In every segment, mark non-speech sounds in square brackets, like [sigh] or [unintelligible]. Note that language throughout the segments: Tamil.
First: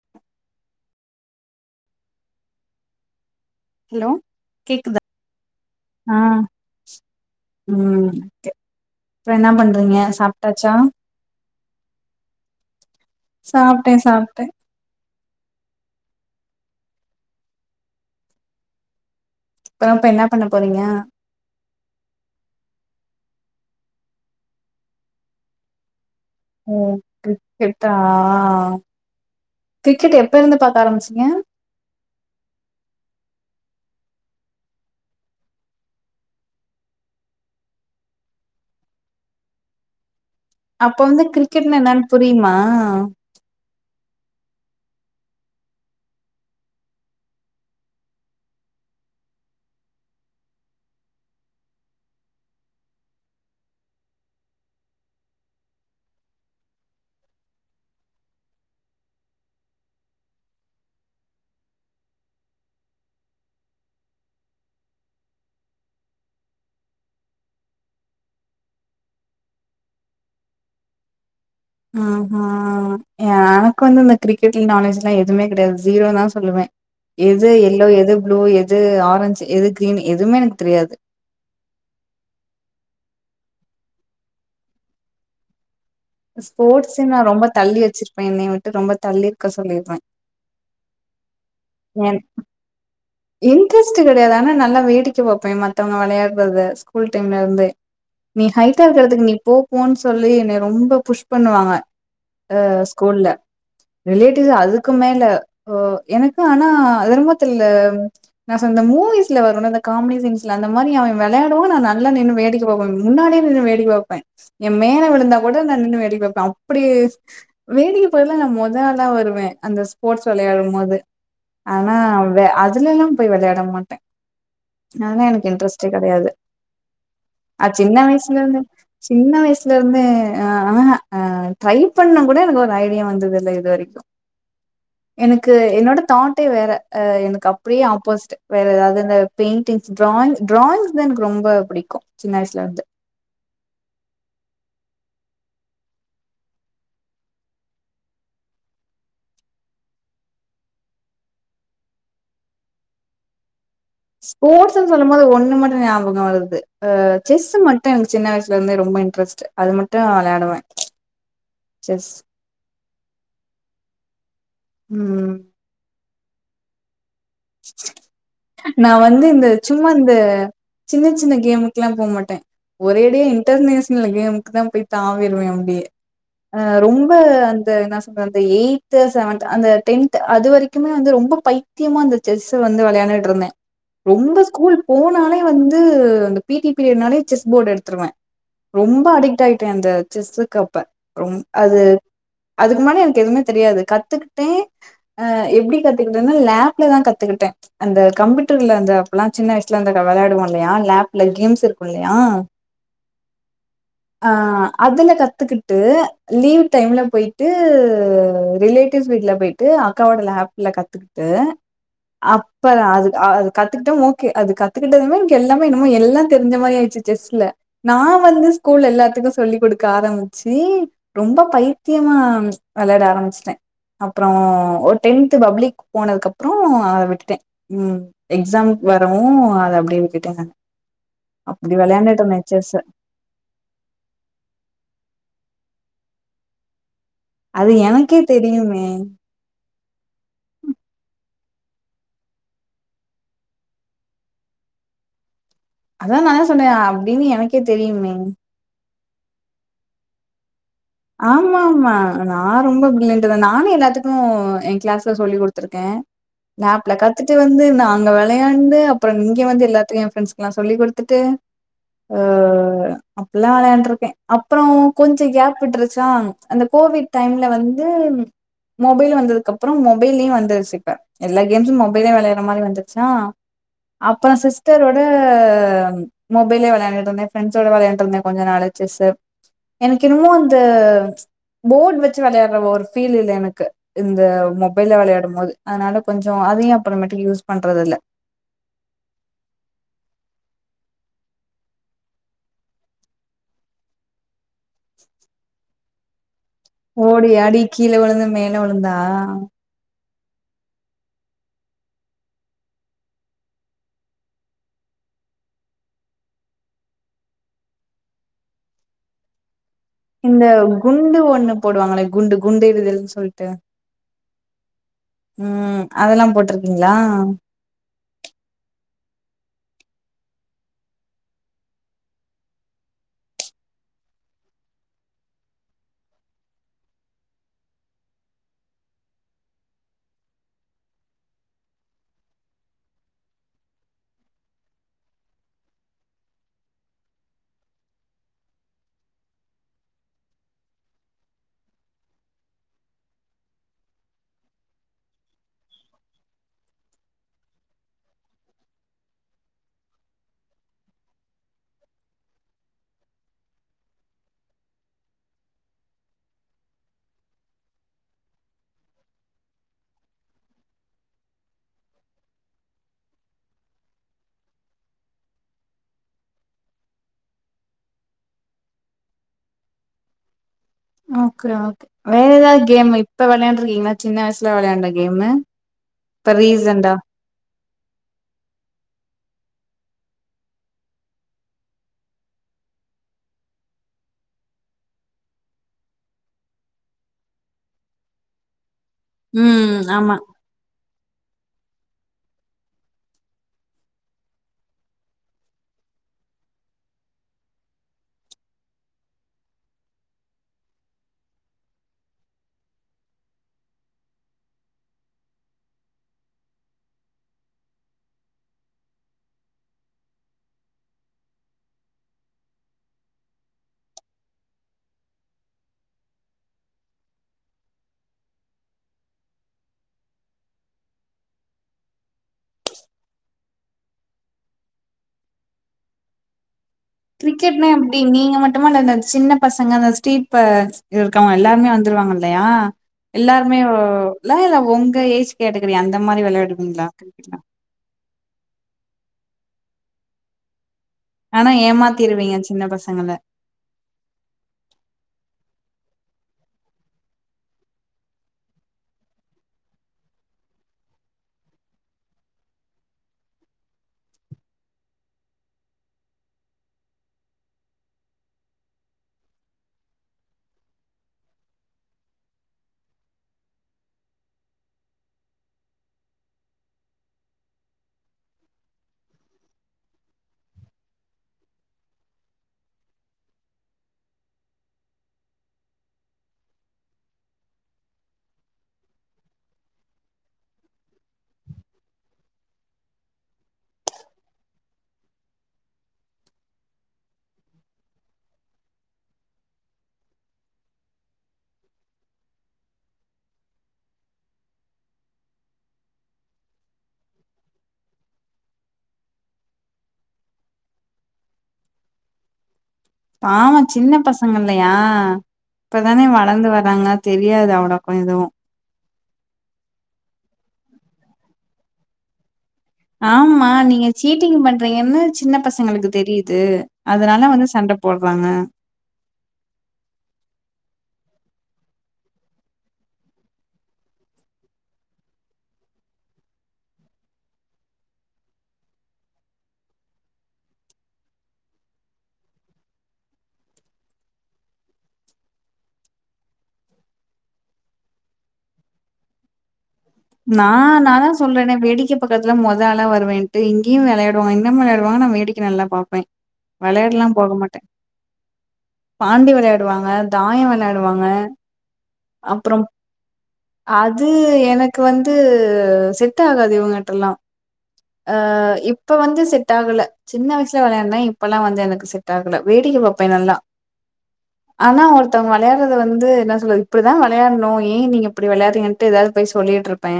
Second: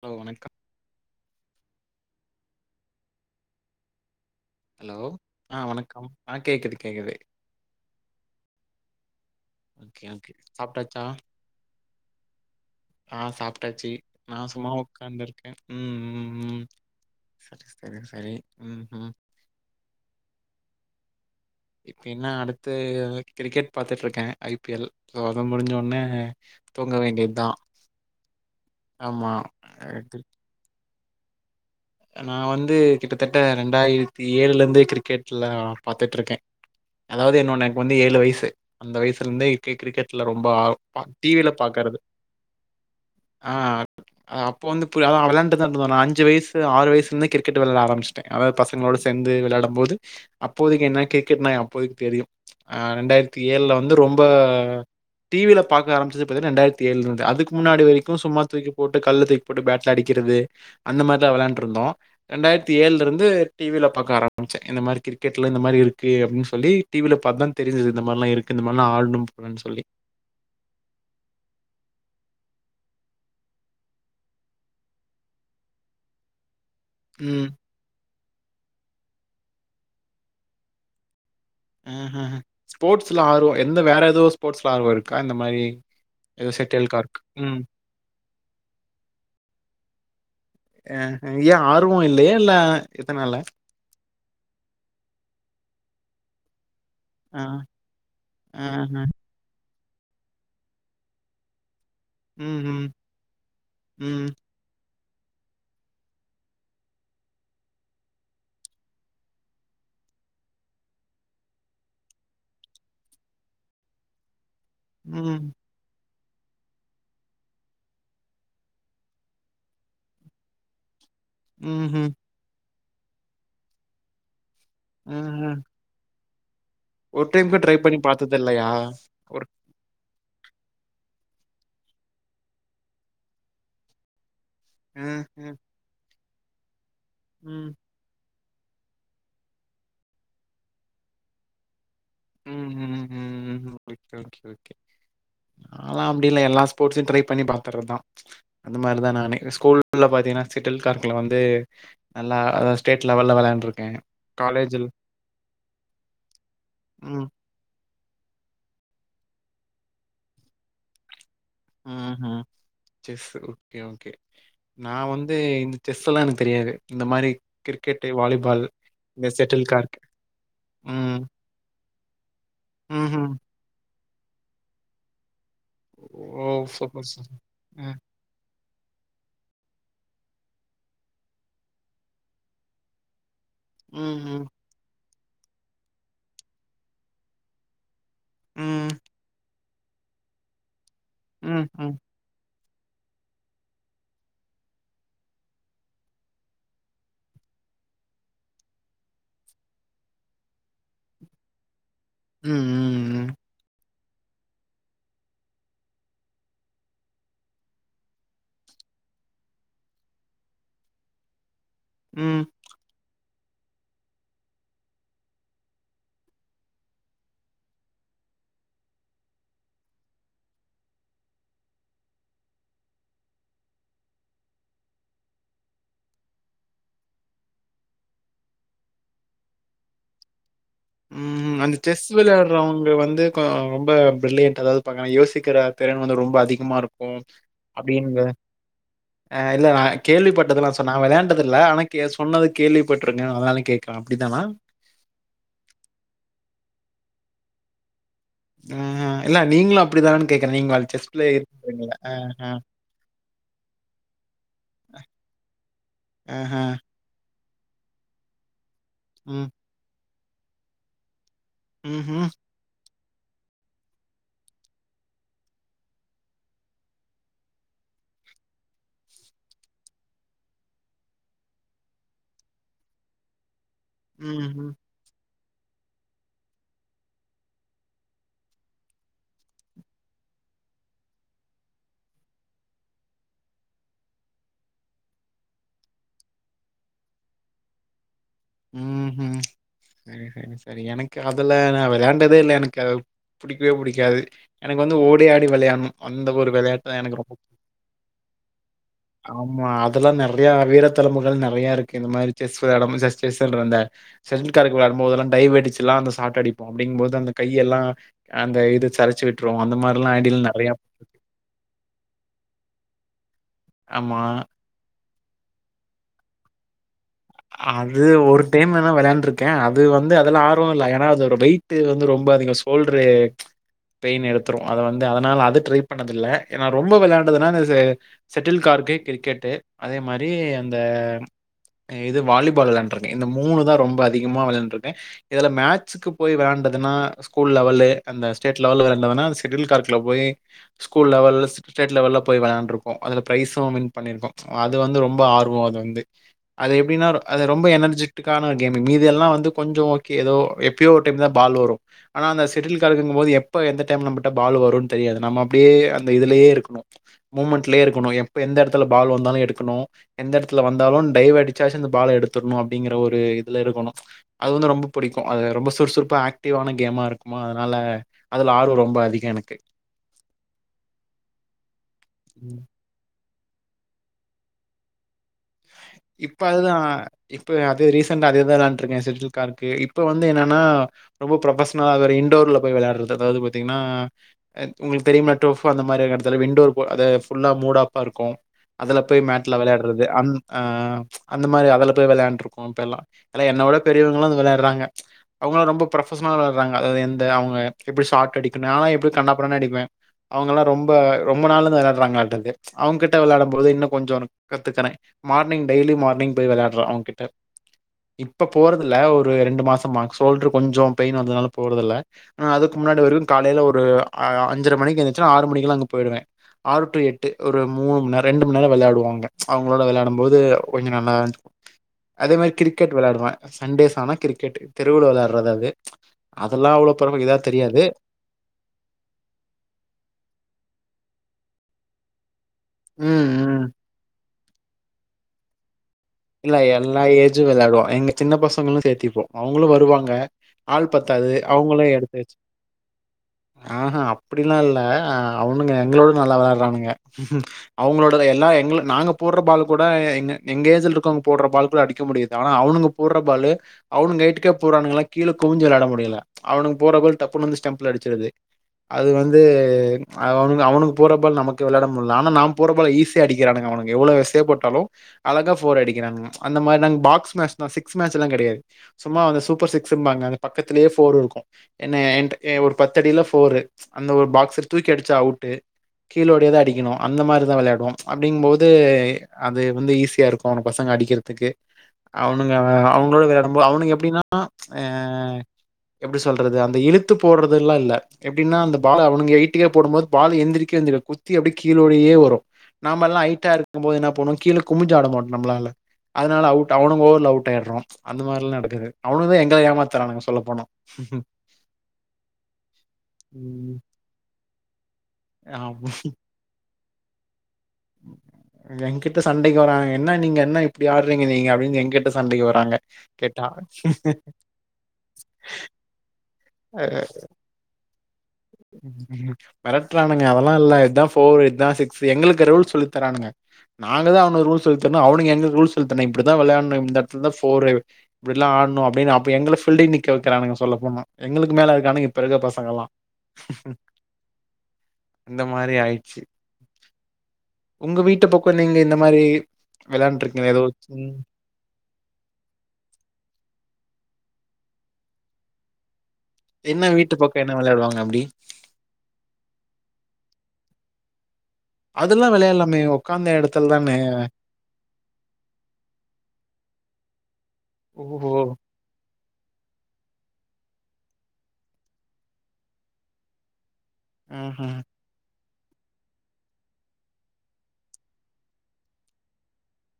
ஹலோ வணக்கம் ஹலோ ஹலோ கேக்குதா ஆ வணக்கம் ஆ கேக்குது கேக்குது அப்புறோ என்ன பண்றீங்க ஓகே ஓகே சாப்ட்டாச்சா ஆ சாப்டாச்சு சாப்ட்டே நா சாப்ட்டே சும்மா உட்காந்துரு ம் ம் ம் சரி சரி சரி ம் ம் பாப்பே என்ன பண்ண போறீங்க இப்ப என்ன அடுத்து கிரிக்கெட் பாத்துட்டு இருக்கே ஐ பி எல் சோ அது முடிஞ்ச ஒடனே ஓ கிரிக்கெட்டா ஆமா கிரிக்கெட் எப்ப இருந்து பாக்க ஆரம்பிச்ச ஏ நா வந்து கிட்டதட்ட ரெண்டாயிரத்தி ஏழுல இருந்து கிரிக்கெட்லா பாத்துட்டு இருக்கே அதாவது என்னொனக்கு வந்து ஏழு வயசு அந்த வயசுல இருந்தே கிரிக்கெட் வீட்ல ரொம்ப அப்ப வந்து டிவில கிரிக்கெட்னா பாக்கறது என்னன்னு புரியுமா ஆ அப்போ வந்து புரி அதா வெளாண்டுதா இருந்தோ நா அஞ்சு வயஸ் ஆறு வயசுல இருந்தே கிரிக்கெட் வெளாட ஆரம்பிச்சுடே அதாவது பசங்களோட சேந்து விளையாடம் போது அப்போதைக்கு என்ன கிரிக்கெட் மேட்ச் அப்போதைக் தெரியு ஆ ரெண்டாயிரத்தி ஏழுல வந்து ரொம்ப டீவில பாக்க ஆரம்பிச்சது பாத்தின ரெண்டாயிரத்து ஏழுல இருந்து அதுக்கு முன்னாடி வரைக்கு சும்மா தூக்கி போட்டு கள்ள தூக்கி போட்டு பேட் அடிக்கற றுது அந்த மார் நல்லா வெளையாண்டு இருந்தோ இரண்டாயிரத்தி ஏழுல இருந்து டிவில பார்க்க ஆரம்பிச்சே இந்த மாரி கிரிக்கெட்ல இந்த மாரி இருக்கு எப்டின்னு சொல்லி டிவில பாத்துதா தெரிஞ்சது இந்த மார்லாருக்கு இந்த மார்லா ஆடனம்னு போலனு சொல்லி [inaudible] ஆஹா எனக்கு வந்து இந்த கிரிக்கெட்ல நாலேஜ்லா எதுமே கிடையாது ஜீரோ தா சொல்லுவே ம். எது எல்லோ எது ப்ளூ எது ஆரஞ் எது கிரீன் எதுமே எனக்கு தெரியாது அஹ ஹ ஸ்போர்ட்ஸ்ல ஆர்வோ எந்த வேற எதுவு ஸ்போர்ட்ஸ்ல ஆர்வம் இருக்கா இந்த மாரி ஏதோ ஷட்டில் ஸ்போர்ட்ஸ்சே கார்க். நான் ரொம்ப ம். தள்ளி வச்சிருப்பே என்னய விட்டு ரொம்ப தள்ளிருக்க சொல்லிருவே அஹ் ஏ ஆர்வோ ஏன்னா இல்லயா இல்ல எதனால? இன்ட்ரெஸ்ட் கிடையாது ஆனா நல்லா வேடிக்கை பாப்பே மத்தவங்க வெளையாடுறத ஸ்கூல் டைம்ல ஆ. இருந்து நீ ஹைட்டா ஆஹ. இருக்கறதுக்கு நீ போ போன்னு சொல்லி என்னய ரொம்ப புஷ் பண்ணுவாங்க ஆ ம்ஹ்ம். ஸ்கூல்ல ம். ரிலேட்டிவ் அதுக் குமேல ஓ எனக்கு ஆனா அது என்னமோ தெர்ல நா சொன்ன மூவிஸ்ல வருமுல காமெடி சீன்ஸ்ல அந்த மாரி அவ வெளாடுவ நா நல்ல நின்னு வேடிக்க பாப்பே முன்னாடி நின்னு வேடிக் பாப்பே எ மேல விழுந்தா ம். கூட நா நின்னு வேடிக் பாப் அப்டி வேடிக்க பாக்கல நா மொதஆலாவருவே அந்த ஸ்போர்ட்ஸ் விளையாடும் போது ஆனா ம்ஹ்ம். அதுல எல்லா போய் விளையாட மாட்டே நான் தா எனக்கு ம்ஹ்ம். இன்ட்ரெஸ்ட்டே கிடயாது ஒரு டைம் கூட அ ட்ரை சின்ன பண்ணி பார்த்தது வயசுலருந்தே இல்லையா? சின்ன ஒரு வயசுலருந்தே ஆஹ் ஆ ட்ரை பண்ணம் கூட எனக்கு ஒரு ஐடியா வந்தது இல்ல இது வரைக்கு எனக்கு ம்ஹ்ம். என்னோட தாட்டே வேற எனக்கு அப் ம். போஸ்ட் வேற ஏதாதுருந்தா பெயிண்ட்டிங்ஸ் டிராயிங் டிராயிங்ஸ் தா எனக்கு ரொம்ப பிடிக்கு ம் ம் ம் ம் ஓகே ஓகே ஓகே நாலா அப்டி இல்ல எல்லா ஸ்போர்ட்ஸும் ட்ரை பண்ணி பாத்துர்றதா அந்த மார்தா நானு ஸ்கூல்ல பாத்திங்கனா செட்டில் கார்க்ல வந்து நல்லா அதாவது ஸ்டேட் லெவல்ல விளாண்ருக் ஸ்போர்ட்ஸ்ன்னு சொல்லும் போது ஒண்ணு மட்டு ஞாபகம் வருது ஆ ம். செஸ் மட் ட்டு எனக்கு சின்ன வயசுல இருந்தே ரொம்ப இன்ட்ரஸ்ட் அது மட்டு விளாடுவே ம் ஹும் செஸ் ஓகே ஓகே நா ம் வந்து இந்த செஸ் சுள்ளானுக் தெரியாது இந்த மாரி கிரிக்கெட், வாலிபால், நா வந்து இந்த ஷட்டில் சும்மா கார்க். இந்த சின்ன ம். சின்ன கேமுக்குல்லா போ மாட்டேன் ஒரேடியா ம்ஹ்ம். இன்டர்நேஷனல் க்கு தா போய் தாவிருவே அப்டியே ஓ! அ சூப்பர், ரொம்ப சூப்பர். அந்த ம். என்ன சொல்ற அந்த எய்த் க்த் செவன்த் அந்த டென்த் அது வரைக்குமே வந்து ரொம்ப பைத்தியமா அந்த செஸ்ஸ வந்து வெளையாண்டுட்ருந்தே ம், ரொம்ப ம். ஸ்கூல் போனாலே வந்து அந்த பிடி பீரியட்னாலே செஸ் போர்ட எடுத்துருவே ம், ரொம்ப அடிக்ட் ஆயிட்டே அந்த செஸ்ஸுக்கு அப்ப ரொம் ம். அது ம், அதுக்கு முன்னாடி எனக்கு எதுவுமே தெரியாது கத்துக்ட்டே அ எப்டி கத்துக்கிட்டன்னா லேப்லதா கத் க்கிட்டே அந்த கம்யூட்டர்ல அந்த அப்பல்லா சின்ன வயசுல அந்த வெளையாவோ இல்லயா லேப்ல கேம்ஸ் இரு வல்லையா ம், ம். ஆ அதுல கத்துக்குட்டு லீவ் டைம்ல போயிட்டு ரிலேட் ட்டிஸ் வீட்ல போயிட்டு அக்காவோட லேப்ல கத்துக்குட்டு ம். அப்பறோ அது ஆ அது கத்துக்ட்டோ ஓகே அது கத்துக்கிட்டதுமே எனக்கு எல்லாமே என்னமோ எல்லாந் தெரிஞ்ச மாரி ஆயிடுச்சு செஸ்ல நா வந்து ஸ்கூல் எல்லாத்துக்கு சொல்லிக் குடுக்க ஆரம்பிச்சு ரொம்ப பைத்தியமா வெளையாட ஆரம்பிச்ட்டே அப்றோ ஒரு டென்த் பப்ளிக் போனதுக்கப்றோ ஆ அத விட்டுட்டே ம் எக்ஸாம் வரவு அத அப்டியே விட்டுட்டே தான ம் ஹும் அந்த செஸ் வெளையாட்றவங்க வந்து கொ ரொம்ப பிரில்லியன்ட்டா அதாது இருப்பாங்க ஆனா யோசிக்கிற திறன் வந்து ரொம்ப அதிகமா இருக்கு அது எனக்கே அப்படிங்ற தெரியுமே அ இல்ல நானே கேள்விப்பட்டதெல்லாம் சொன்னா கேள்வி பட்டதெல்லா சொன்னே நா வெளாண்டது இல்ல ஆனா கே சொன்னது கேள்விப்பட்ருக்கே அதுனால கேக்குறே அப்டி தானா அதா நானே சொன்னேயா அப்டின்னு எனக்கே தெரியுமே ம் ம் இல்ல நீங்களு அப்டி தானனு கேக்குறே நீங்க வல் ஆமாம்மா நா ரொம்ப பிரில்லியன்ட் தா நானு எல்லாத்துக்கு ஏ க்ளாஸ்ல சொல்லி குடுத்துருக்கே ஆஹா. லாப்ல கத்துட் ட்டு வந்து நாங்க வெளையாண்டு அப்பறோ ம். இங்கயு வந்து எல்லாத்தையு ஏ ஃப்ரெண்ட்ஸ் கிட்லா சொல்லி குடுத்துட்டு ம் ஹும் அப்புல்லா வெளையாண்ருக்கே அப்பறோ கொஞ்ச கேப் விட்ரு சாங் அந்த கோவிட் டைம்ல வந்து மொபைல் வந்ததுக்கப்றோ மொபைல்லயு வந்துருச்சு இப்ப எல்லா கேம்ஸும் மொபைலே வெளையாடுற மாரி வந்துருச்சா அப்பறோ ம்ஹ்ம். சிஸ்டரோட க மொபைல்லே வெளையாண்டுட்ருந்தே ஃப்ரண்ட்ஸோட வெளையாண்ட்ருந்தே கொஞ்ச நாளு ஜெஸ்சு எனக்கு என்னமோ அந் ந்த போர்ட் வச்சு வெளாயாடுற ஒரு ஃபீல் இல்ல எனக்கு இந்த மொபைல்ல வெளையாடும் போது அதுனால கொஞ்சோ அதையு அப்பறமேட்டுக்கு யூஸ் பண்றது இல்ல ம் ஹூம் செரி சரி எனக்கு அதல்லா வெளாண்டதே இல்ல எனக்கு அத புடிக்கவே புடிக்காது எனக்கு வந்து ஓடியாடி வெளையாடணு அந்த ஒரு விளையாட்டு தான் எனக்கு ஓடி ரொம்ப ஆடி கீழ விழுந்து மேல விழுந்தா அதல்லா நெறையா வீர தழும்புகள் நெறையாருக்கு இந்த மாரி செஸ் வெளாடும் போது ஜெஸ்ட் [unintelligible] செட்டில்கார்க்கு வெளாடும் போதலா டைவடிச்சில்லா அந்த சாட்டடிப்போம் அப்டிங்கும் போது அந்த கையெல்லா அந்த இது சருச்சு விட்ரு இந்த குண்டு ஒண்ணு போடுவாங்களே குண்டு குண்டு எறிதல்னு சொல்ட்டு ஆமா ம் அதல்லா போட்ருக்கீங்ளா அது ஒரு டைம் வேணா வெளையாண் ட்ருக்கேன் அது வந்து அதெல்லா ஆர்வோ இல்ல ஏன்னா அதோட வெயிட் வந்து ரொம்ப அதிகோ சோல்ட்ரு பெயின் எடுத்துரு அதவந்து அதனால அது ட்ரை பண்ணதுல்ல ஏனா ரொம்ப வெளையாண்டதுனா அந்த செ செட்டில் கார்க் க்கு கிரிக்கெட்டு அதே மாரி அந்த இது வாலிபால் வெளையாண்டுருக்கே இந்த மூணு தா ரொம்ப அதிகமா வெளாயாண்ருக்கே இதுல மேட்சுக்கு போய் வெளையாண்டதுன் னா ஸ்கூல் லெவலு அந்த ஸ்டேட் லெவலு வெல வேன்னா செட்டில் கார்க்ல போய் ஸ்கூல் லெவல் ஸ்டே ஸ்டேட் லெவல்ல போய் வெளாண்ட்ருக்கோ அதுல ப்ரைசும் வின் பண்ணிருக்கோம் அது வந்து ரொம்ப ஆர்வோ அது வந்து அது எப்டின்னா அது ரொம்ப எனர்ஜிட்டிக்கான ஒரு கேமு மீதியெல்லா வந்து கொஞ்சோ ஓகே எதோ எப்பயோ ஒரு டைம் தா பால் வரு ஆனா அந்த செட்டில்கார்க்குங்போது எப்ப எந்த டைம் நம்முட்ட பால் வருன் தெரியாது நம்ம அப்டியே அந்த இதுலயே இருக்கணு மூமெண்ட்லயே இருக்கணு எப்ப எந்தெடத்துல பால் வந்தாலு எடுக்கணு எந்த எடத்துல வந்தாலு டைவ்வடி சாச்சி அந்த பால எடுத்தர்ணு அப்டிங்கற ஒரு இதுலருக்கணு அது வந்து ரொம்ப புடிக்கு அது ரொம்ப சுறுசுறுப்பா ஆக்டிவா ன கேமாருக்குமா அதனால அதுல ஆர்வோ ரொம்போ அதிக எனக்கு ஓகே ஓகே வேற எதாவ்து கேமு இப்ப வெளையாண்டுருக்கீங்ளா சின்ன வய்ஸ்ல வெளையாண்ட கேமு இப்ப அதுதா இப்ப அது ரீசண்டா அதேதா வெளையாண்ட்ருக்கே செட்டில்கார்க்கு இப்ப வந்து என்னனா ரொம்போ புரோபஷன்லா அதுவேற இண்டோர் குள்ள போய் வெளையாட்றது அதாவ்து பாத்தீங்ன்னா அ உங்களுக் தெரியுமா டோஃபு அந்த மாரியான எடத்துல விண்டோர் போ அத ஃபுல்லா மூடாஃப்பா இருக்கு அதுல போய் மேட்ல ம் வெளையாட்றது ஆமா அந் ஆ அந்த மாரி அதல போய் வெளையாண்ட்ருக்கோ அப்பெல்லா எல்லா என்னவிட பெரியவங்கள்லா இத வெளையாட்றாங்க அவங்கள்லா ரொம்ப ப்ரொபஷனலா வெளாட்றாங்க அதாது எந்த அவுங்க எப்டி ஷாட்டடிக்கணு நாலா எப்டியு கன்னா பின்னானு அடிப்பே அவங்கல்லா ரொம்ப ரொம்ப நாள்லருந்து வெளையாட்றாங்களாட்டுக்து அவுங்கிட்ட வெளையாடும் போது இன்னு கொஞ்சோனு கத்துக்கறே மார்னிங் டெய்லி மார்னிங் போய் விளையாட்றோ அவுங்கிட்ட இப்ப போறதில்ல ஒரு ரெண்டு மாசம்மா சோல்ட்ரு கொஞ்சோ பெயின் வந்ததுனால போறதில்ல ஆனா அதுக்கு முன்னாடி வரைக்கு காலைல ஒரு அ அஞ்சர மணிக்கு எந்துச்சுன்னா ஆறு மணிக்லா அங்க போயிடுவே ஆறு டூ எட்டு ஒரு மூனு மண் நேர ரெண்டு மண் நேரோ வெளையாடுவாங்க அவுங்களோட வெளையாட ம்போது கொஞ்ச [unintelligible] அதே மாரி கிரிக்கெட் வெளையாடுவே சன்டேஸ்சானா கிரிக்கெட் தெருவில வெளையாட்றது அது அதெல்லாம் அவ்வளோ பரவ இதா கிரிக்கெட்னா தெரியாது. எப்டி நீங்க மட்டுமா இல்ல அந்த சின்ன பசங்க அந்த ஸ்ட்ரீட் ப ஸ் இருக்கவங் எல்லாருமே வந் வந்துருவாங்கல்லையா ம், எல்லாருமே ம். வ் வா ங்களா இல்ல உங்க ஏஜ் கேட்டகிரி அந் இல்ல எல்லா ஏஜு வெளையாடுவோ எங்க சின்ன பசங்களு சேத்திப்போ அவங்களு வருவாங்க ஆள் பத்தாது ஆனா அவுங்களு எடுத்து வச்சு ஏமாத்திருவீங்க சின்ன பசங்கள ஆ ஆ அப்டில்லா இல்ல அவனுங்க எங்களவுட நல்லா வெளையாட்றானுங்க அவங்களோட எல்லா எங்லு நாங்க போட்ற பாலு கூட எங்க எங்க ஏஜுல இருக்கவங்க போட்ற பால்கூட அடிக்க முடியாது ஆன அவுனுங்க போட்ற பாலு அவனுங்க ஹயிட்டுக்கே போட்றானுங்ளா கீழே குவுஞ்சு வெளயாட முடி யில அவனுங் போட்ற கோல் டப்புன் வந்து ஸ்டெம்பில அடிச்சிருது அது வந்து அவனுக அவனுங்க போட்ற பால் நமக்கு வெளாட முட்ல ஆனா நாம் போட்ற பால் ஈஸியா அடிக்கிறானுக அவனுங்க எவ்ளோ வெசயாப்போட்டாலு அழகா ஃபோர் அடிக்கிறானுக அந்த மாரி நாங் பாக்ஸ் மேஜ் தா சிக்ஸ்மேஜ் எல்லா கெடயாது சும்மா அந்த சூப்பர் சிக்ஸ்ம்பாங்க அந்த பக்கத் திலியே போர்ருருக்கு என்னைய என்ட்ட எ ஒரு பத்தடியில ஃபோரு அந்த ஒரு பாக்ஸ தூக்கி அடிச்சா அவுட்டு கீழோடியே தா அடிக்கணு அந்த மாரிதா வெளையாடுவோ அப்டிங் போது அது வந்து ஈஸியாருக் கோனு பசங்க அடிக்கிறதுக்கு அவனுங்க அவுங்களோட வெளையாடம்போது அவனுக எப்டின்னா ஆ எப்டி சொல்றது அந்த இழுத்து போட்றதுல்லா இல்ல எப்டினா அந்த பால அவனு எய்டியா போடும்போது பாலு எந்திரிக்கவே எந்திரிக்காது குத்தி அப்டி கீழோடையே வரு நாம எல்லா ஐட்டா இருக்கு போது என்னா பண்ணுவோ கீழே குமுஞ்சாட மாட் நம்ளால அதனால அவுட் அவனுங்க ஓவவர்ல அவுட் ஆயிட்றோ அந்த மாரில்லா நடக்குது அவனுங்க தா எங்கள ஏமாத்துறானுங்க சொல்ல போன [inaudible] பாவோ சின்ன பசங்கல்லையா ஆமா இப்பதானே வளந்து வர்றாங்க தெரியாது அவ்ளாக்கு எதுவு எங்கிட்ட சண்டைக்கு வராங்க என்ன நீங்க என்ன இப்டி ஆட்றீங்க நீங்க அப்டின் எங்கிட்ட சண்டைக்கு வரா ஆமா நீங்க சீட்டிங் பண்றீங்கன்னு சின்ன பசங்களுக்கு தெரியி து அதனால வந்து சண்ட போட் மெரட்றானுங்க அதெல்லா இல்ல இத் தா ஃபோர் இத் தா சிக்ஸு எங்களுக்கு ரூல்ஸ் சொல்லி தரானுங்க நாங்க தா அவனுக ரூல்ஸ் சொல்லித் தர்ணு அவனுக எங்ளுக் ரூல்ஸ் சொல்லித்தர்ணு இப்டி தா வெளையாட்னு இந்தெடத்ல தா ஃபோரு இப்டில்லா ஆட்ணு அப்டின் அப்ப எங்கள ஃபில்டிங் நிக்க வெக்கிறனுக சொல்ல போன எங்களுக்கு மேல இருக்கானுங்க இப்ப இருக்ற பசங்கல்லா இந்த மாரி ஆயிட்ச்சு உங்க வீட்டு பக்கோ நீங்க இந்த மாரி நா விளையாண்டுருக்கீங்களா? ஏதோ நா தா ம். சொல்றனே வேடிக்க பக்கர்துல மொத ஆளா வருவேன்ட்டு இங்கயு வெளையாட் ருவோ இன்னமு இந்த மாரி ஆடுவாங்க நா வேடிக்கு நல்லா பாப்பே என்ன வெளையாட்லா வீட்டு போக பக்கம் என்ன மாட்டே விளையாடுவாங்க அப்படி? பாண்டி வெளையாடுவாங்க தாயொ வெள்ளயாட் டுவாங்க அதுலா வெளையட்லாமே ஒக்காந் அது எனக்கு வந்து செட் ஆகாது இவுங்ட்டலா அ ஓஹோ! இப்ப வந்து செட் டாகுல சின்ன வய்சுல வெளயான்ட இப்பல்லா வந்து எனக்கு செட் ஆகல வேடிக்க வப்பே நல்லா ம்ஹ்ம். அனா ஒருத்தங்க வெளயாட்றத வந்து என்னா சொல்றது இப்புடிதா வெளையாடணு ஏன் நீங்க இப்புடி வெளையாறிங்கன்ட்டு ஏதாது போய் சொல்லிட்ருப்பே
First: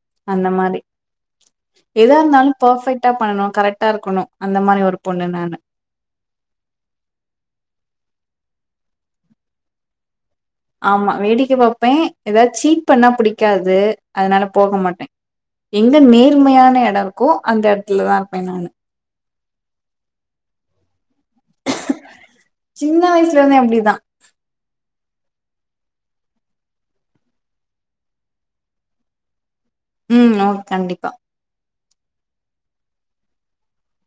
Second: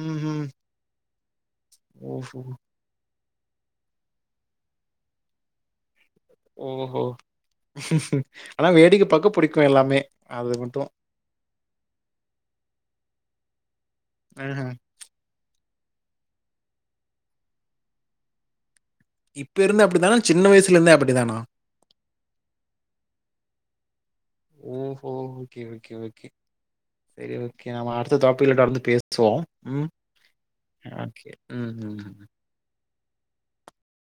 ம் ம் அந்த மாரி எதா இருந்தாலு போஃபெக்டா பண்ணனு கரெக்டா இருக்கணு அந்த மாரி ஒரு பொண்ணு நானு ஓஹோ அனா வேடிக்க பாக்க புடிக்கு எல்லாமே அது மட்டும். ஆமா வேடிக்க பாப்பே ஏதாது சீட் பண்ணா புடிக்காது அதுனால ம்ஹ்ம். போக மாட்டே எங்க நேர்மயான எட இருக்கோ அந்த எட்த்துலதா இர்ப்பே நானு இப்ப இருந்து அப்புடிதானா சின்ன வய்சுலேந்தே அப்படிதானா ன்ன வய்ஸ்லேந்தே அப்டிதா ஓ ஓகே ஓகே ஓகே செரி ஓகே நாம அடுத்த தாப்பிக்ல டொடந்து பேஸ்வோ ம் ஒ கண்டிப்பா ம், ம்